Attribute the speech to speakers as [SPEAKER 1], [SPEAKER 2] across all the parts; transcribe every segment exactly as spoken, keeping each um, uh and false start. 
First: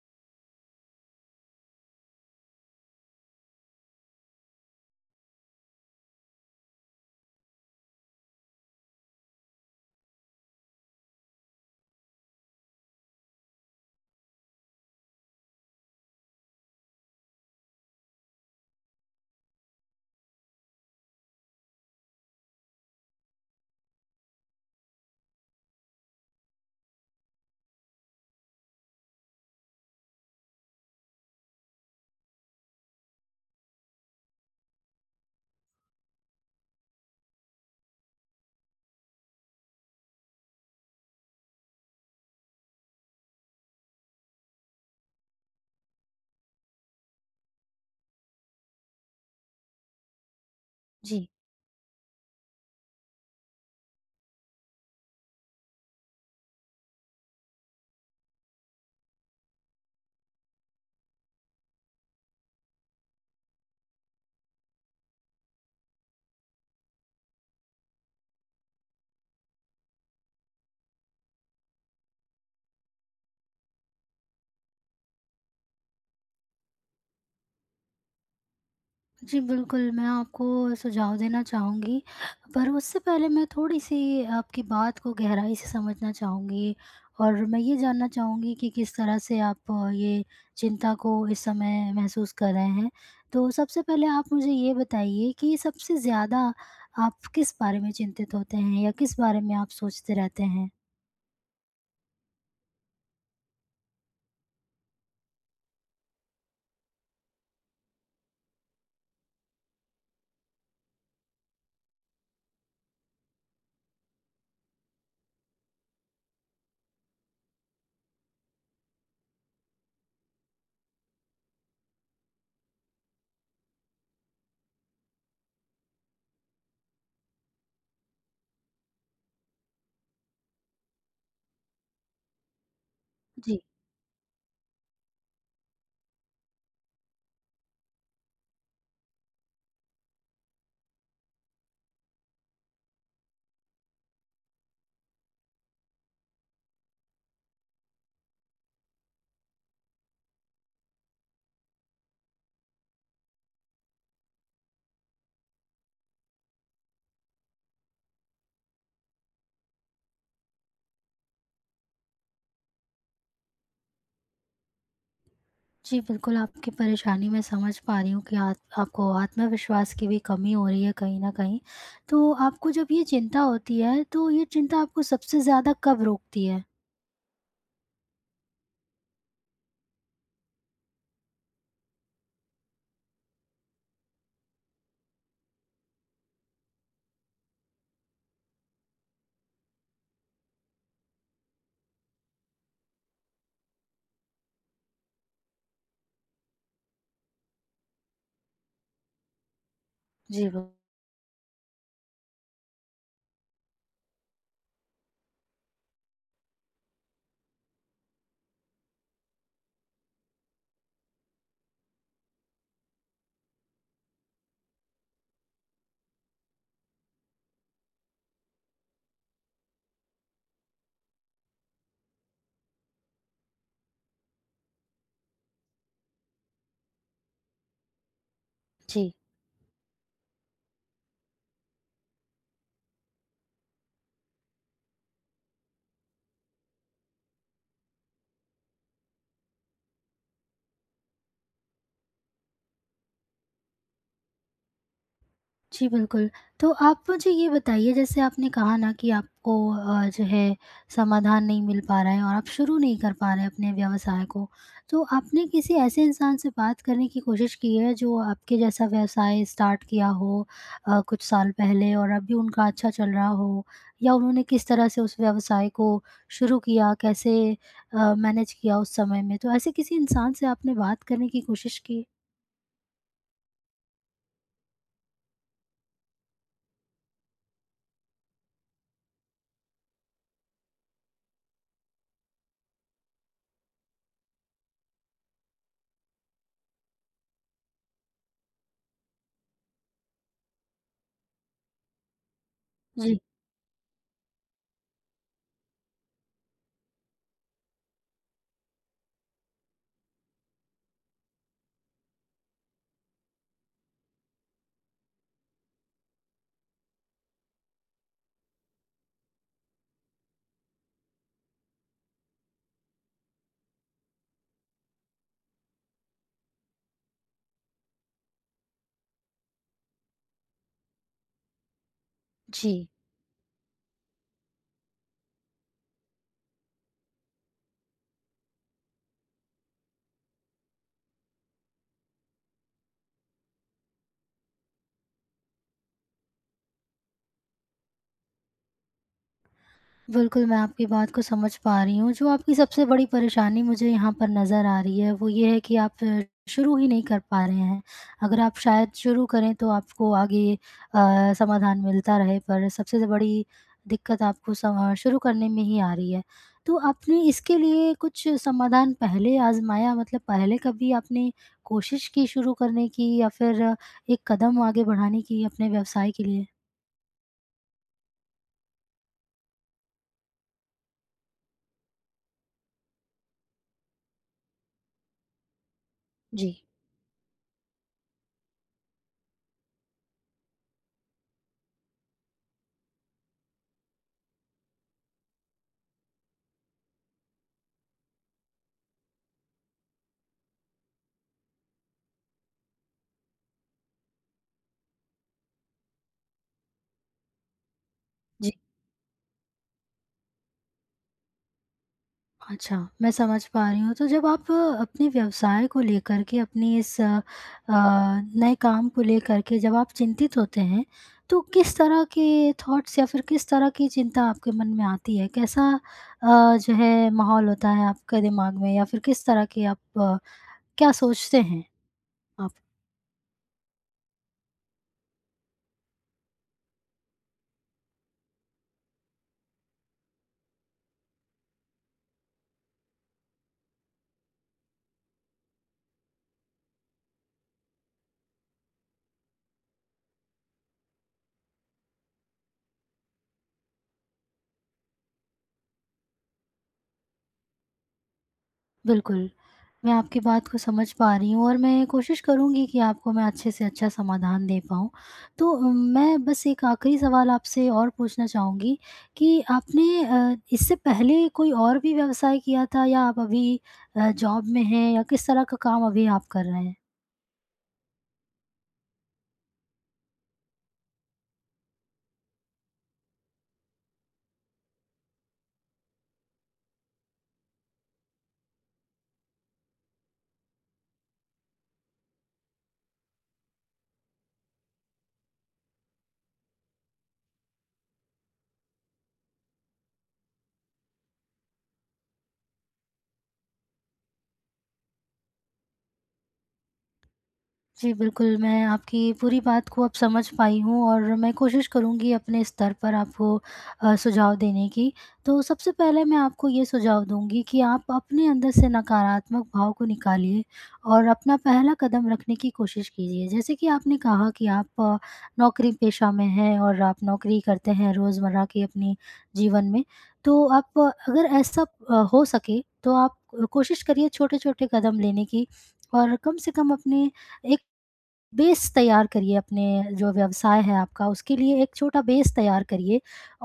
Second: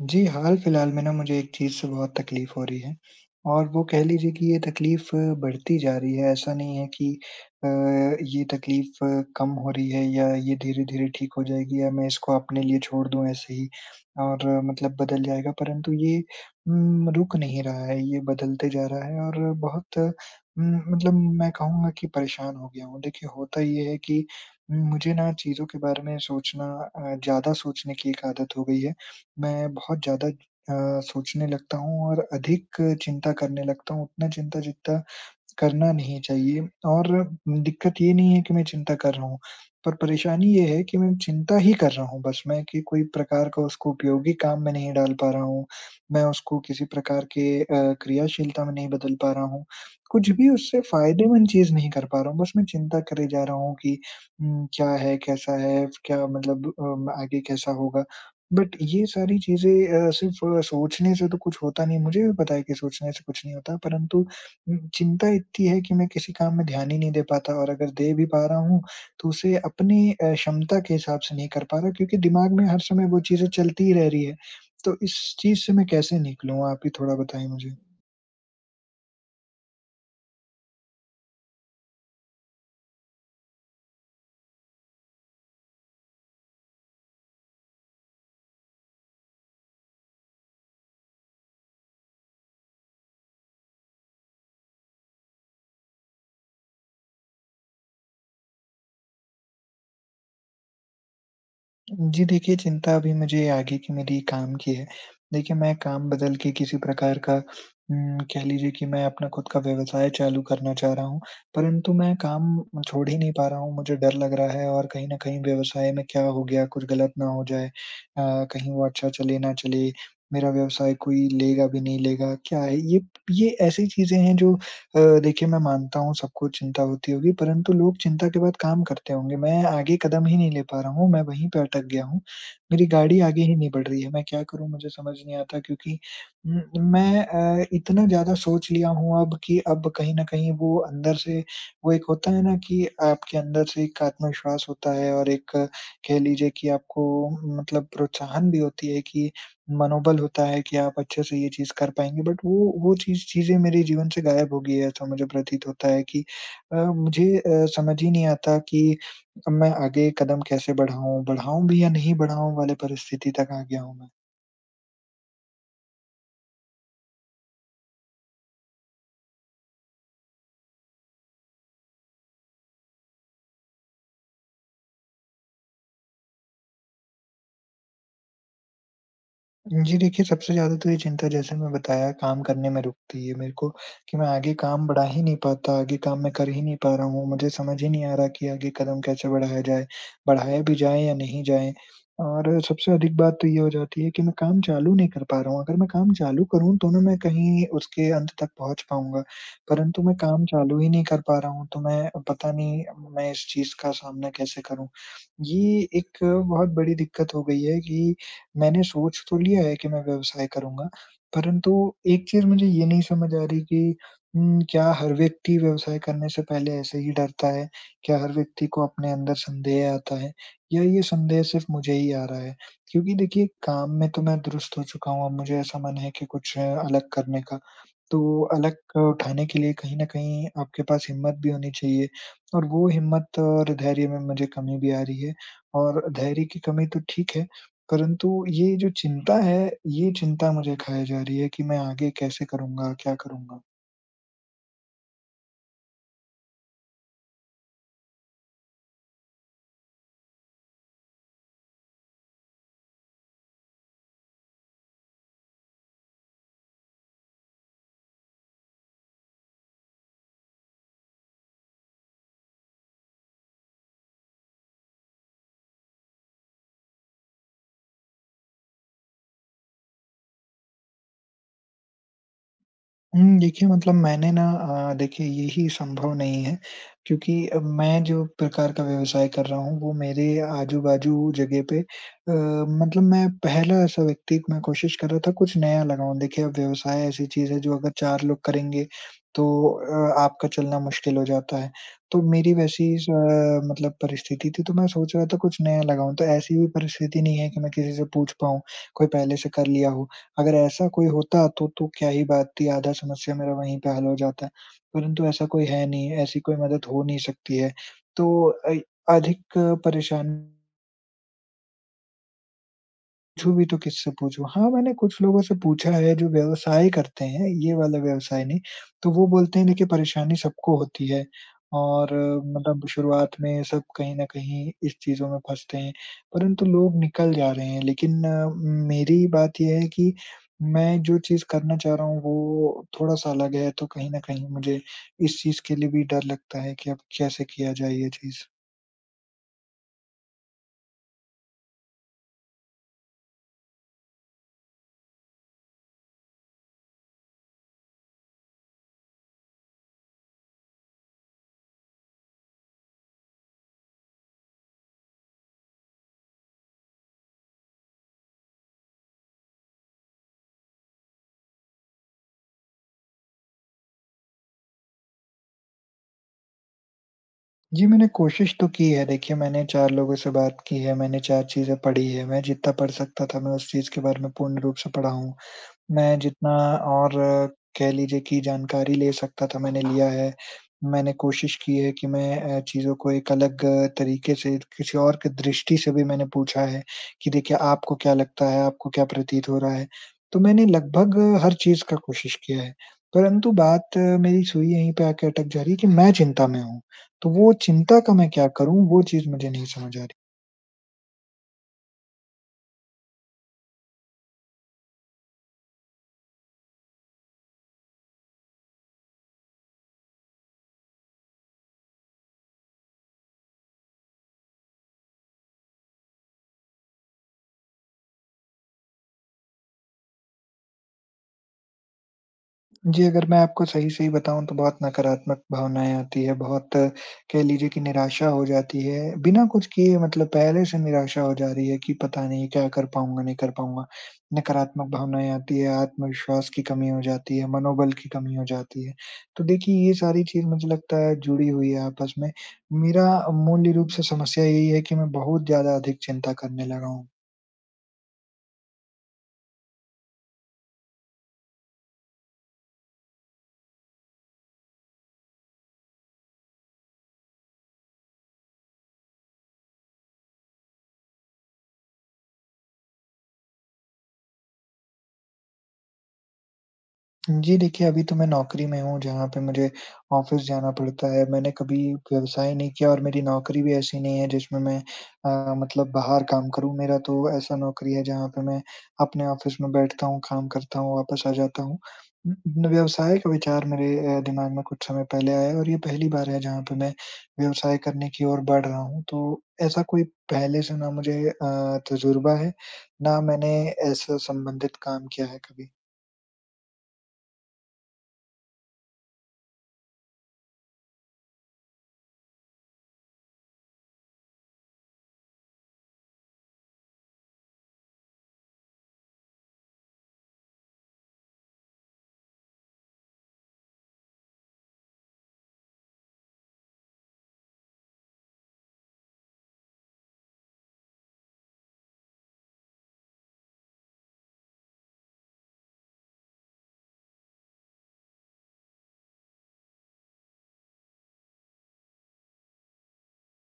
[SPEAKER 1] जी, हाल-फिलहाल में ना मुझे एक चीज़ से बहुत तकलीफ़ हो रही है और वो कह लीजिए कि ये तकलीफ़ बढ़ती जा रही है। ऐसा नहीं है कि अ, ये तकलीफ़ कम हो रही है या ये धीरे-धीरे ठीक हो जाएगी या मैं इसको अपने लिए छोड़ दूँ ऐसे ही और अ, मतलब बदल जाएगा, परंतु ये उम, रुक नहीं रहा है, ये बदलते जा रहा है और बहुत उम, मतलब मैं कहूँगा कि परेशान हो गया हूँ। देखिए, होता ये है कि हम्म, मुझे ना चीज़ों के बारे में सोचना अ, ज़्यादा सोचने की एक आदत हो गई है। मैं बहुत ज़्यादा अ, सोचने लगता हूँ और अधिक चिंता करने लगता हूँ, उतना चिंता जितना करना नहीं चाहिए। और दिक्कत ये नहीं है कि मैं चिंता कर रहा हूँ, पर परेशानी ये है कि मैं चिंता ही कर रहा हूँ, बस मैं कि कोई प्रकार का उसको उपयोगी काम में नहीं डाल पा रहा हूँ। मैं उसको किसी प्रकार के अ, क्रियाशीलता में नहीं बदल पा रहा हूँ। कुछ भी उससे
[SPEAKER 2] जी,
[SPEAKER 1] फ़ायदेमंद चीज़ नहीं कर पा रहा हूँ, बस मैं चिंता करे जा रहा हूँ कि उम, क्या है, कैसा है, क्या मतलब अम, आगे कैसा होगा? बट ये सारी चीज़ें अ, सिर्फ़ सोचने से तो कुछ होता नहीं, मुझे भी पता है कि सोचने से कुछ नहीं होता। परंतु उम, चिंता इतनी है कि मैं किसी काम में ध्यान ही नहीं दे पाता, और अगर दे भी पा रहा हूँ, तो उसे अपनी अ, क्षमता के हिसाब से नहीं कर पा रहा, क्योंकि दिमाग में हर समय वो चीज़ें चलती ही रह रही है। तो इस चीज़ से मैं कैसे निकलूँ? आप ही थोड़ा बताएँ मुझे।
[SPEAKER 2] जी बिल्कुल, मैं आपको सुझाव देना चाहूँगी, पर उससे पहले मैं थोड़ी-सी आपकी बात को गहराई से समझना चाहूँगी और मैं ये जानना चाहूँगी कि किस तरह से आप अ, ये चिंता को इस समय महसूस कर रहे हैं। तो सबसे पहले आप मुझे ये बताइए कि सबसे ज़्यादा आप किस बारे में चिंतित होते हैं या किस बारे में आप सोचते रहते हैं?
[SPEAKER 1] जी देखिए, चिंता अभी मुझे आगे की मेरी काम की है। देखिए, मैं काम बदल के किसी प्रकार का उम, कह लीजिए कि मैं अपना खुद का व्यवसाय चालू करना चाह रहा हूँ, परंतु मैं काम छोड़ ही नहीं पा रहा हूँ। मुझे डर लग रहा है और कहीं न कहीं व्यवसाय में क्या हो गया, कुछ गलत ना हो जाए। अ, कहीं वो अच्छा चले ना चले, मेरा व्यवसाय कोई लेगा भी नहीं लेगा, क्या है? ये ये ऐसी चीज़ें हैं जो अ, देखिए मैं मानता हूँ सबको चिंता होती होगी, परंतु लोग चिंता के बाद काम करते होंगे। मैं आगे कदम ही नहीं ले पा रहा हूँ, मैं वहीं पे अटक गया हूँ। मेरी गाड़ी आगे ही
[SPEAKER 2] जी।
[SPEAKER 1] नहीं बढ़ रही है। मैं क्या करूँ मुझे समझ नहीं आता, क्योंकि उम, मैं अ, इतना ज़्यादा सोच लिया हूँ अब कि अब कहीं न कहीं वो अंदर से, वो एक होता है ना कि आपके अंदर से एक आत्मविश्वास होता है और एक अ, कह लीजिए कि आपको मतलब प्रोत्साहन भी होती है कि मनोबल होता है कि आप अच्छे से ये चीज़ कर पाएँगे, बट वो वो चीज़ चीज़ें मेरे जीवन से गायब हो गई है, ऐसा मुझे प्रतीत होता है कि अ, मुझे अ, समझ ही नहीं आता कि मैं आगे कदम कैसे बढ़ाऊँ? बढ़ाऊँ भी या नहीं बढ़ाऊँ वाले परिस्थिति तक आ गया हूँ मैं।
[SPEAKER 2] जी, बिल्कुल आपकी परेशानी मैं समझ पा रही हूँ कि आत आपको आत्मविश्वास की भी कमी हो रही है कहीं न कहीं। तो आपको जब ये चिंता होती है, तो ये चिंता आपको सबसे ज़्यादा कब रोकती है?
[SPEAKER 1] जी देखिए, सबसे ज़्यादा तो ये चिंता जैसे मैं बताया काम करने में रुकती है मेरे को, कि मैं आगे काम बढ़ा ही नहीं पाता, आगे काम मैं कर ही नहीं पा रहा हूँ। मुझे समझ ही नहीं आ रहा कि आगे कदम कैसे बढ़ाया जाए, बढ़ाया भी जाए या नहीं जाए? और सबसे अधिक बात तो ये हो जाती है कि मैं काम चालू नहीं कर पा रहा हूँ। अगर मैं काम चालू करूँ तो ना मैं कहीं उसके अंत तक पहुँच पाऊँगा, परंतु मैं काम
[SPEAKER 2] जी, ब
[SPEAKER 1] चालू ही नहीं कर पा रहा हूँ, तो मैं पता नहीं मैं इस चीज़ का सामना कैसे करूँ? ये एक बहुत बड़ी दिक्कत हो गई है कि मैंने सोच तो लिया है कि मैं व्यवसाय करूँगा, परंतु एक चीज़ मुझे ये नहीं समझ आ रही कि उम, क्या हर व्यक्ति व्यवसाय करने से पहले ऐसे ही डरता है? क्या हर व्यक्ति को अपने अंदर संदेह आता है? या ये संदेह सिर्फ मुझे ही आ रहा है? क्योंकि देखिए काम में तो मैं दुरुस्त हो चुका हूँ, अब मुझे ऐसा मन है कि कुछ अ, अलग करने का। तो अलग
[SPEAKER 2] जी।
[SPEAKER 1] उठाने के लिए कहीं न कहीं आपके पास हिम्मत भी होनी चाहिए, और वो हिम्मत और धैर्य में मुझे कमी भी आ रही है। और धैर्य की कमी तो ठीक है, परंतु ये जो चिंता है, ये चिंता मुझे खाए जा रही है कि मैं आगे कैसे करूँगा, क्या करूँगा?
[SPEAKER 2] जी, बिल्कुल। तो आप मुझे ये बताइए जैसे आपने कहा ना कि आपको अ, जो है समाधान नहीं मिल पा रहा है और आप शुरू नहीं कर पा रहे अपने व्यवसाय को। तो आपने किसी ऐसे इंसान से बात करने की कोशिश की है जो आपके जैसा व्यवसाय स्टार्ट किया हो अ, कुछ साल पहले और अभी उनका अच्छा चल रहा हो? या उन्होंने किस तरह से उस व्यवसाय को शुरू किया? कैसे अ, मैनेज किया उस समय में? तो ऐसे किसी इंसान से आपने बात करने की कोशिश की?
[SPEAKER 1] हुँ, देखिए मतलब मैंने ना अ, देखिए यही संभव नहीं है, क्योंकि अ, मैं जो प्रकार का व्यवसाय कर रहा हूँ वो मेरे आजू-बाजू जगह पे अ, मतलब मैं पहला ऐसा व्यक्ति, मैं कोशिश कर रहा था कुछ नया लगाऊँ। देखिए अब व्यवसाय ऐसी चीज़ है जो अगर चार लोग करेंगे तो अ, आपका चलना मुश्किल हो जाता है। तो मेरी वैसी स
[SPEAKER 2] जी।
[SPEAKER 1] मतलब परिस्थिति थी, तो मैं सोच रहा था कुछ नया लगाऊँ। तो ऐसी भी परिस्थिति नहीं है कि मैं किसी से पूछ पाऊँ, कोई पहले से कर लिया हो। अगर ऐसा कोई होता तो तो क्या ही बात थी, आधा समस्या मेरा वहीं पे हल हो जाता। परंतु ऐसा कोई है नहीं, ऐसी कोई मदद हो नहीं सकती है। तो अई अधिक परेशान, पूछूँ भी तो किससे पूछूँ? हाँ, मैंने कुछ लोगों से पूछा है जो व्यवसाय करते हैं, ये वाला व्यवसाय नहीं, तो वो बोलते हैं देखिए परेशानी सबको होती है और अ,
[SPEAKER 2] जी।
[SPEAKER 1] मतलब शुरुआत में सब कहीं न कहीं इस चीज़ों में फँसते हैं, परंतु लोग निकल जा रहे हैं। लेकिन अ, मेरी बात ये है कि मैं जो चीज़ करना चाह रहा हूँ वो थोड़ा-सा अलग है, तो कहीं न कहीं मुझे इस चीज़ के लिए भी डर लगता है कि अब कैसे किया जाए ये चीज़।
[SPEAKER 2] बिल्कुल, मैं आपकी बात को समझ पा रही हूँ। जो आपकी सबसे बड़ी परेशानी मुझे यहाँ पर नज़र आ रही है, वो ये है कि आप अ, शुरू ही नहीं कर पा रहे हैं। अगर आप शायद शुरू करें तो आपको आगे अ, समाधान मिलता रहे, पर सबसे ज़ बड़ी दिक्कत आपको समा शुरू करने में ही आ रही है। तो आपने इसके लिए कुछ समाधान पहले आज़माया, मतलब पहले कभी आपने कोशिश की शुरू करने की या फिर अ, एक कदम आगे बढ़ाने की अपने व्यवसाय के लिए?
[SPEAKER 1] जी, मैंने कोशिश तो की है। देखिए, मैंने चार लोगों से बात की है, मैंने चार चीज़ें पढ़ी है। मैं जितना पढ़ सकता था, मैं उस चीज़ के बारे में पूर्ण रूप से पढ़ा हूँ। मैं जितना और अ, कह लीजिए कि जानकारी ले सकता था, मैंने लिया है। मैंने कोशिश की है कि मैं अ, चीज़ों को एक अलग अ, तरीके से, किसी और की दृष्टि से भी मैंने पूछा है कि देखिए आपको क्या लगता है, आपको क्या प्रतीत हो रहा है? तो मैंने लगभग अ, हर चीज़ का कोशिश किया है, परंतु बात अ, मेरी सुई यहीं पे आके अटक जा रही है कि मैं चिंता में हूँ। तो वो चिंता का मैं क्या
[SPEAKER 2] जी।
[SPEAKER 1] करूँ, वो चीज़ मुझे नहीं समझ आ।
[SPEAKER 2] अच्छा, मैं समझ पा रही हूँ। तो जब आप अ, अपने व्यवसाय को लेकर के, अपने इस अ, अ, नए काम को लेकर के जब आप चिंतित होते हैं, तो किस तरह के थॉट्स या फिर किस तरह की चिंता आपके मन में आती है? कैसा अ, जो है माहौल होता है आपके दिमाग में, या फिर किस तरह की आप अ, क्या सोचते हैं आप?
[SPEAKER 1] जी, अगर मैं आपको सही-सही बताऊँ तो बहुत नकारात्मक भावनाएँ आती है, बहुत कह लीजिए कि निराशा हो जाती है, बिना कुछ किए मतलब पहले से निराशा हो जा रही है कि पता नहीं क्या कर पाऊँगा, नहीं कर पाऊँगा। नकारात्मक भावनाएँ आती है, आत्मविश्वास की कमी हो जाती है, मनोबल की कमी हो जाती है। तो देखिए ये सारी चीज़ मुझे लगता है जुड़ी हुई है आपस में। मेरा मूल्य रूप से समस्या यही है कि मैं बहुत ज़्यादा अधिक चिंता करने लगा हूँ।
[SPEAKER 2] बिल्कुल, मैं आपकी बात को समझ पा रही हूँ और मैं कोशिश करूँगी कि आपको मैं अच्छे से अच्छा समाधान दे पाऊँ। तो अ, मैं बस एक आखिरी सवाल आपसे और पूछना चाहूँगी कि आपने अ, इससे पहले कोई और भी व्यवसाय किया था, या आप अभी अ, जॉब में हैं, या किस तरह का काम अभी आप कर रहे हैं?
[SPEAKER 1] जी, देखिए अभी तो मैं नौकरी में हूँ जहाँ पे मुझे ऑफ़िस जाना पड़ता है। मैंने कभी व्यवसाय नहीं किया और मेरी नौकरी भी ऐसी नहीं है जिसमें मैं अ, मतलब बाहर काम करूँ। मेरा तो ऐसा नौकरी है जहाँ पे मैं अपने ऑफ़िस में बैठता हूँ, काम करता हूँ, वापस आ जाता हूँ। उम, व्यवसाय का विचार मेरे अ, दिमाग में कुछ समय पहले आया और ये पहली बार है जहाँ पे मैं व्यवसाय करने की ओर बढ़ रहा हूँ। तो ऐसा कोई पहले से ना मुझे अ, तजुर्बा है, ना मैंने ऐसा संबंधित काम किया है कभी।
[SPEAKER 2] जी, बिल्कुल, मैं आपकी पूरी बात को अब समझ पाई हूँ और मैं कोशिश करूँगी अपने स्तर पर आपको अ, सुझाव देने की। तो सबसे पहले मैं आपको ये सुझाव दूँगी कि आप अपने अंदर से नकारात्मक भाव को निकालिए और अपना पहला कदम रखने की कोशिश कीजिए। जैसे कि आपने कहा कि आप अ, नौकरी पेशा में हैं और आप नौकरी करते हैं रोज़मर्रा के अपने जीवन में। तो आप अ, अगर ऐसा अ, हो सके तो आप कोशिश करिए छोटे-छोटे कदम लेने की, और कम से कम अपने एक बेस तैयार करिए, अपने जो व्यवसाय है आपका उसके लिए एक छोटा बेस तैयार करिए,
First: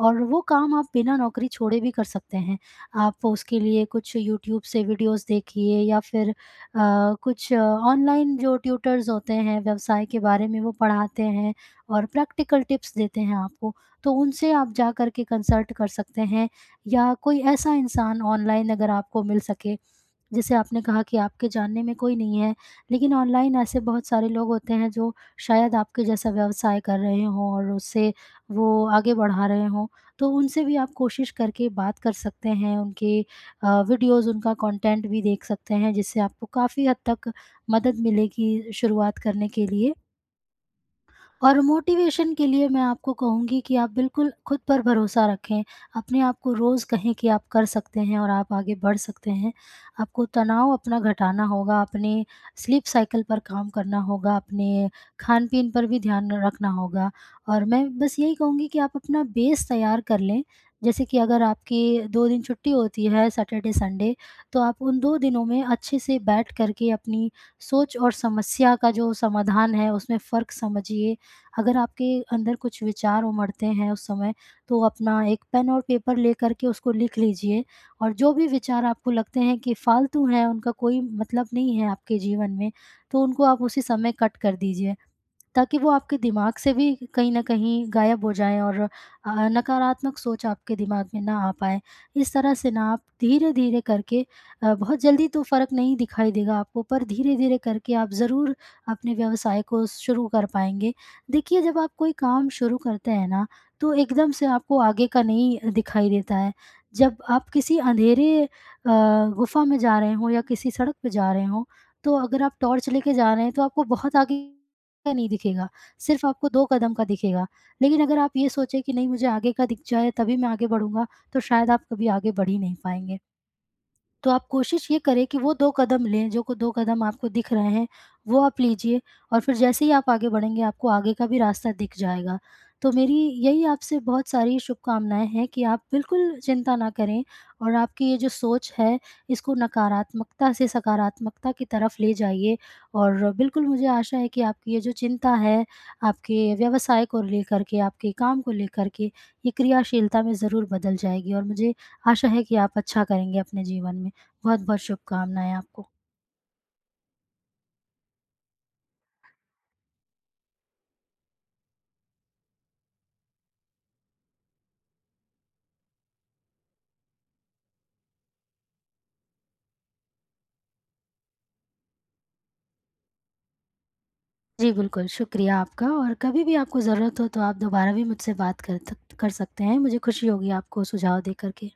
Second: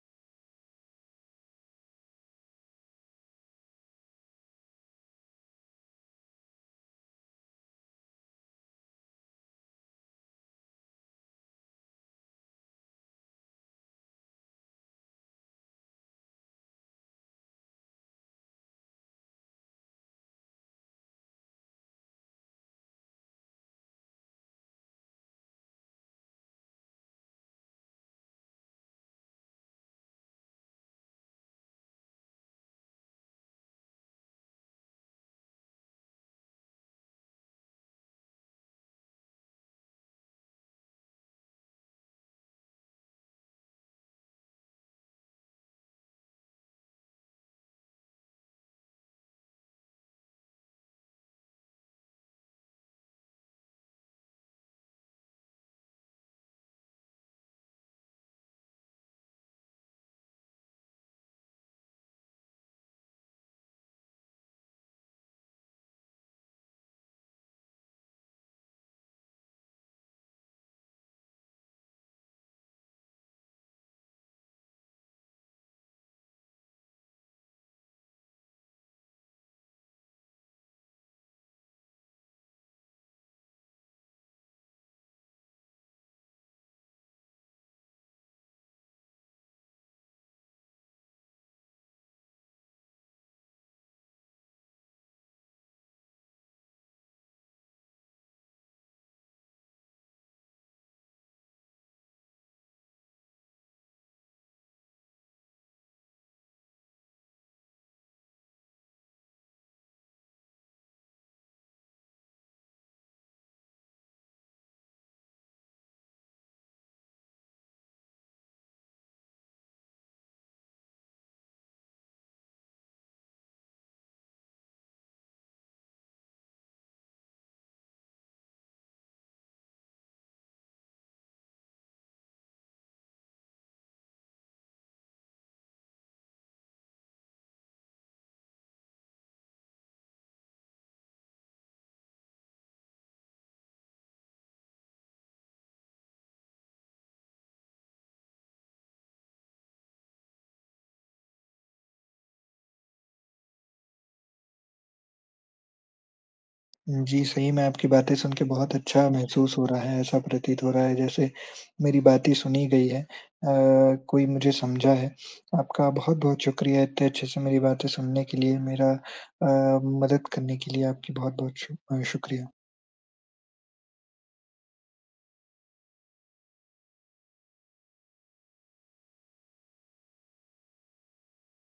[SPEAKER 2] और वो काम आप बिना नौकरी छोड़े भी कर सकते हैं। आप उसके लिए कुछ यूट्यूब से वीडियोज़ देखिए, या फिर अ, कुछ ऑनलाइन जो ट्यूटर्स होते हैं व्यवसाय के बारे में, वो पढ़ाते हैं और प्रैक्टिकल टिप्स देते हैं आपको, तो उनसे आप जा कर के कंसल्ट कर सकते हैं, या कोई ऐसा इंसान ऑनलाइन अगर आपको मिल सके। जैसे आपने कहा कि आपके जानने में कोई नहीं है, लेकिन ऑनलाइन ऐसे बहुत सारे लोग होते हैं जो शायद आपके जैसा व्यवसाय कर रहे हों और उससे वो आगे बढ़ा रहे हों, तो उनसे भी आप कोशिश करके बात कर सकते हैं, उनके अ, वीडियोज़, उनका कंटेंट भी देख सकते हैं, जिससे आपको काफ़ी हद तक मदद मिलेगी शुरुआत करने के लिए। और मोटिवेशन के लिए मैं आपको कहूँगी कि आप बिल्कुल खुद पर भरोसा रखें, अपने आप को रोज़ कहें कि आप कर सकते हैं और आप आगे बढ़ सकते हैं। आपको तनाव अपना घटाना होगा, अपने स्लीप साइकिल पर काम करना होगा, अपने खान-पीन पर भी ध्यान रखना होगा, और मैं बस यही कहूँगी कि आप अपना बेस तैयार कर लें। जैसे कि अगर आपकी दो दिन छुट्टी होती है, सैटरडे, संडे, तो आप उन दो दिनों में अच्छे से बैठ कर के अपनी सोच और समस्या का जो समाधान है उसमें फ़र्क समझिए। अगर आपके अंदर कुछ विचार उमड़ते हैं उस समय, तो अपना एक पेन और पेपर लेकर के उसको लिख लीजिए, और जो भी विचार आपको लगते हैं कि फ़ालतू हैं, उनका कोई मतलब नहीं है आपके जीवन में, तो उनको आप उसी समय कट कर दीजिए। ताकि वो आपके दिमाग से भी कहीं न कहीं गायब हो जाएँ और अ, नकारात्मक सोच आपके दिमाग में ना आ पाए। इस तरह से ना आप धीरे-धीरे करके, अ, बहुत जल्दी तो फ़र्क नहीं दिखाई देगा आपको, पर धीरे-धीरे करके आप ज़रूर अपने व्यवसाय को शुरू कर पाएँगे। देखिए, जब आप कोई काम शुरू करते हैं ना, तो एकदम से आपको आगे का नहीं दिखाई देता है। जब आप किसी अँधेरे अ, गुफ़ा में जा रहे हों या किसी सड़क पे जा रहे हों, तो अगर आप टॉर्च लेके जा रहे हैं तो आपको बहुत आगे का नहीं दिखेगा, सिर्फ़ आपको दो कदम का दिखेगा। लेकिन अगर आप ये सोचे कि नहीं, मुझे आगे का दिख जाए तभी मैं आगे बढ़ूँगा, तो शायद आप कभी आगे बढ़ ही नहीं पाएँगे। तो आप कोशिश ये करें कि वो दो कदम लें, जो को दो कदम आपको दिख रहे हैं, वो आप लीजिए, और फिर जैसे ही आप आगे बढ़ेंगे, आपको आगे का भी रास्ता दिख जाएगा। तो मेरी यही आपसे बहुत सारी शुभकामनाएँ हैं कि आप बिल्कुल चिंता ना करें, और आपकी ये जो सोच है, इसको नकारात्मकता से सकारात्मकता की तरफ ले जाइए, और बिल्कुल मुझे आशा है कि आपकी ये जो चिंता है, आपके व्यवसाय को लेकर के, आपके काम को लेकर के, ये क्रियाशीलता में ज़रूर बदल जाएगी, और मुझे आशा है कि आप अच्छा करेंगे अपने जीवन में। बहुत-बहुत शुभकामनाएँ आपको।
[SPEAKER 1] जी, सही में आपकी बातें सुन के बहुत अच्छा महसूस हो रहा है, ऐसा प्रतीत हो रहा है जैसे मेरी बातें सुनी गई हैं, अ, कोई मुझे समझा है। आपका बहुत-बहुत शुक्रिया इतने अच्छे से मेरी बातें सुनने के लिए, मेरा अ, मदद करने के लिए आपकी बहुत-बहुत शु अ, शुक्रिया।
[SPEAKER 2] जी, बिल्कुल, शुक्रिया आपका, और कभी भी आपको ज़रूरत हो तो आप दोबारा भी मुझसे बात कर थक कर सकते हैं। मुझे खुशी होगी आपको सुझाव दे कर के।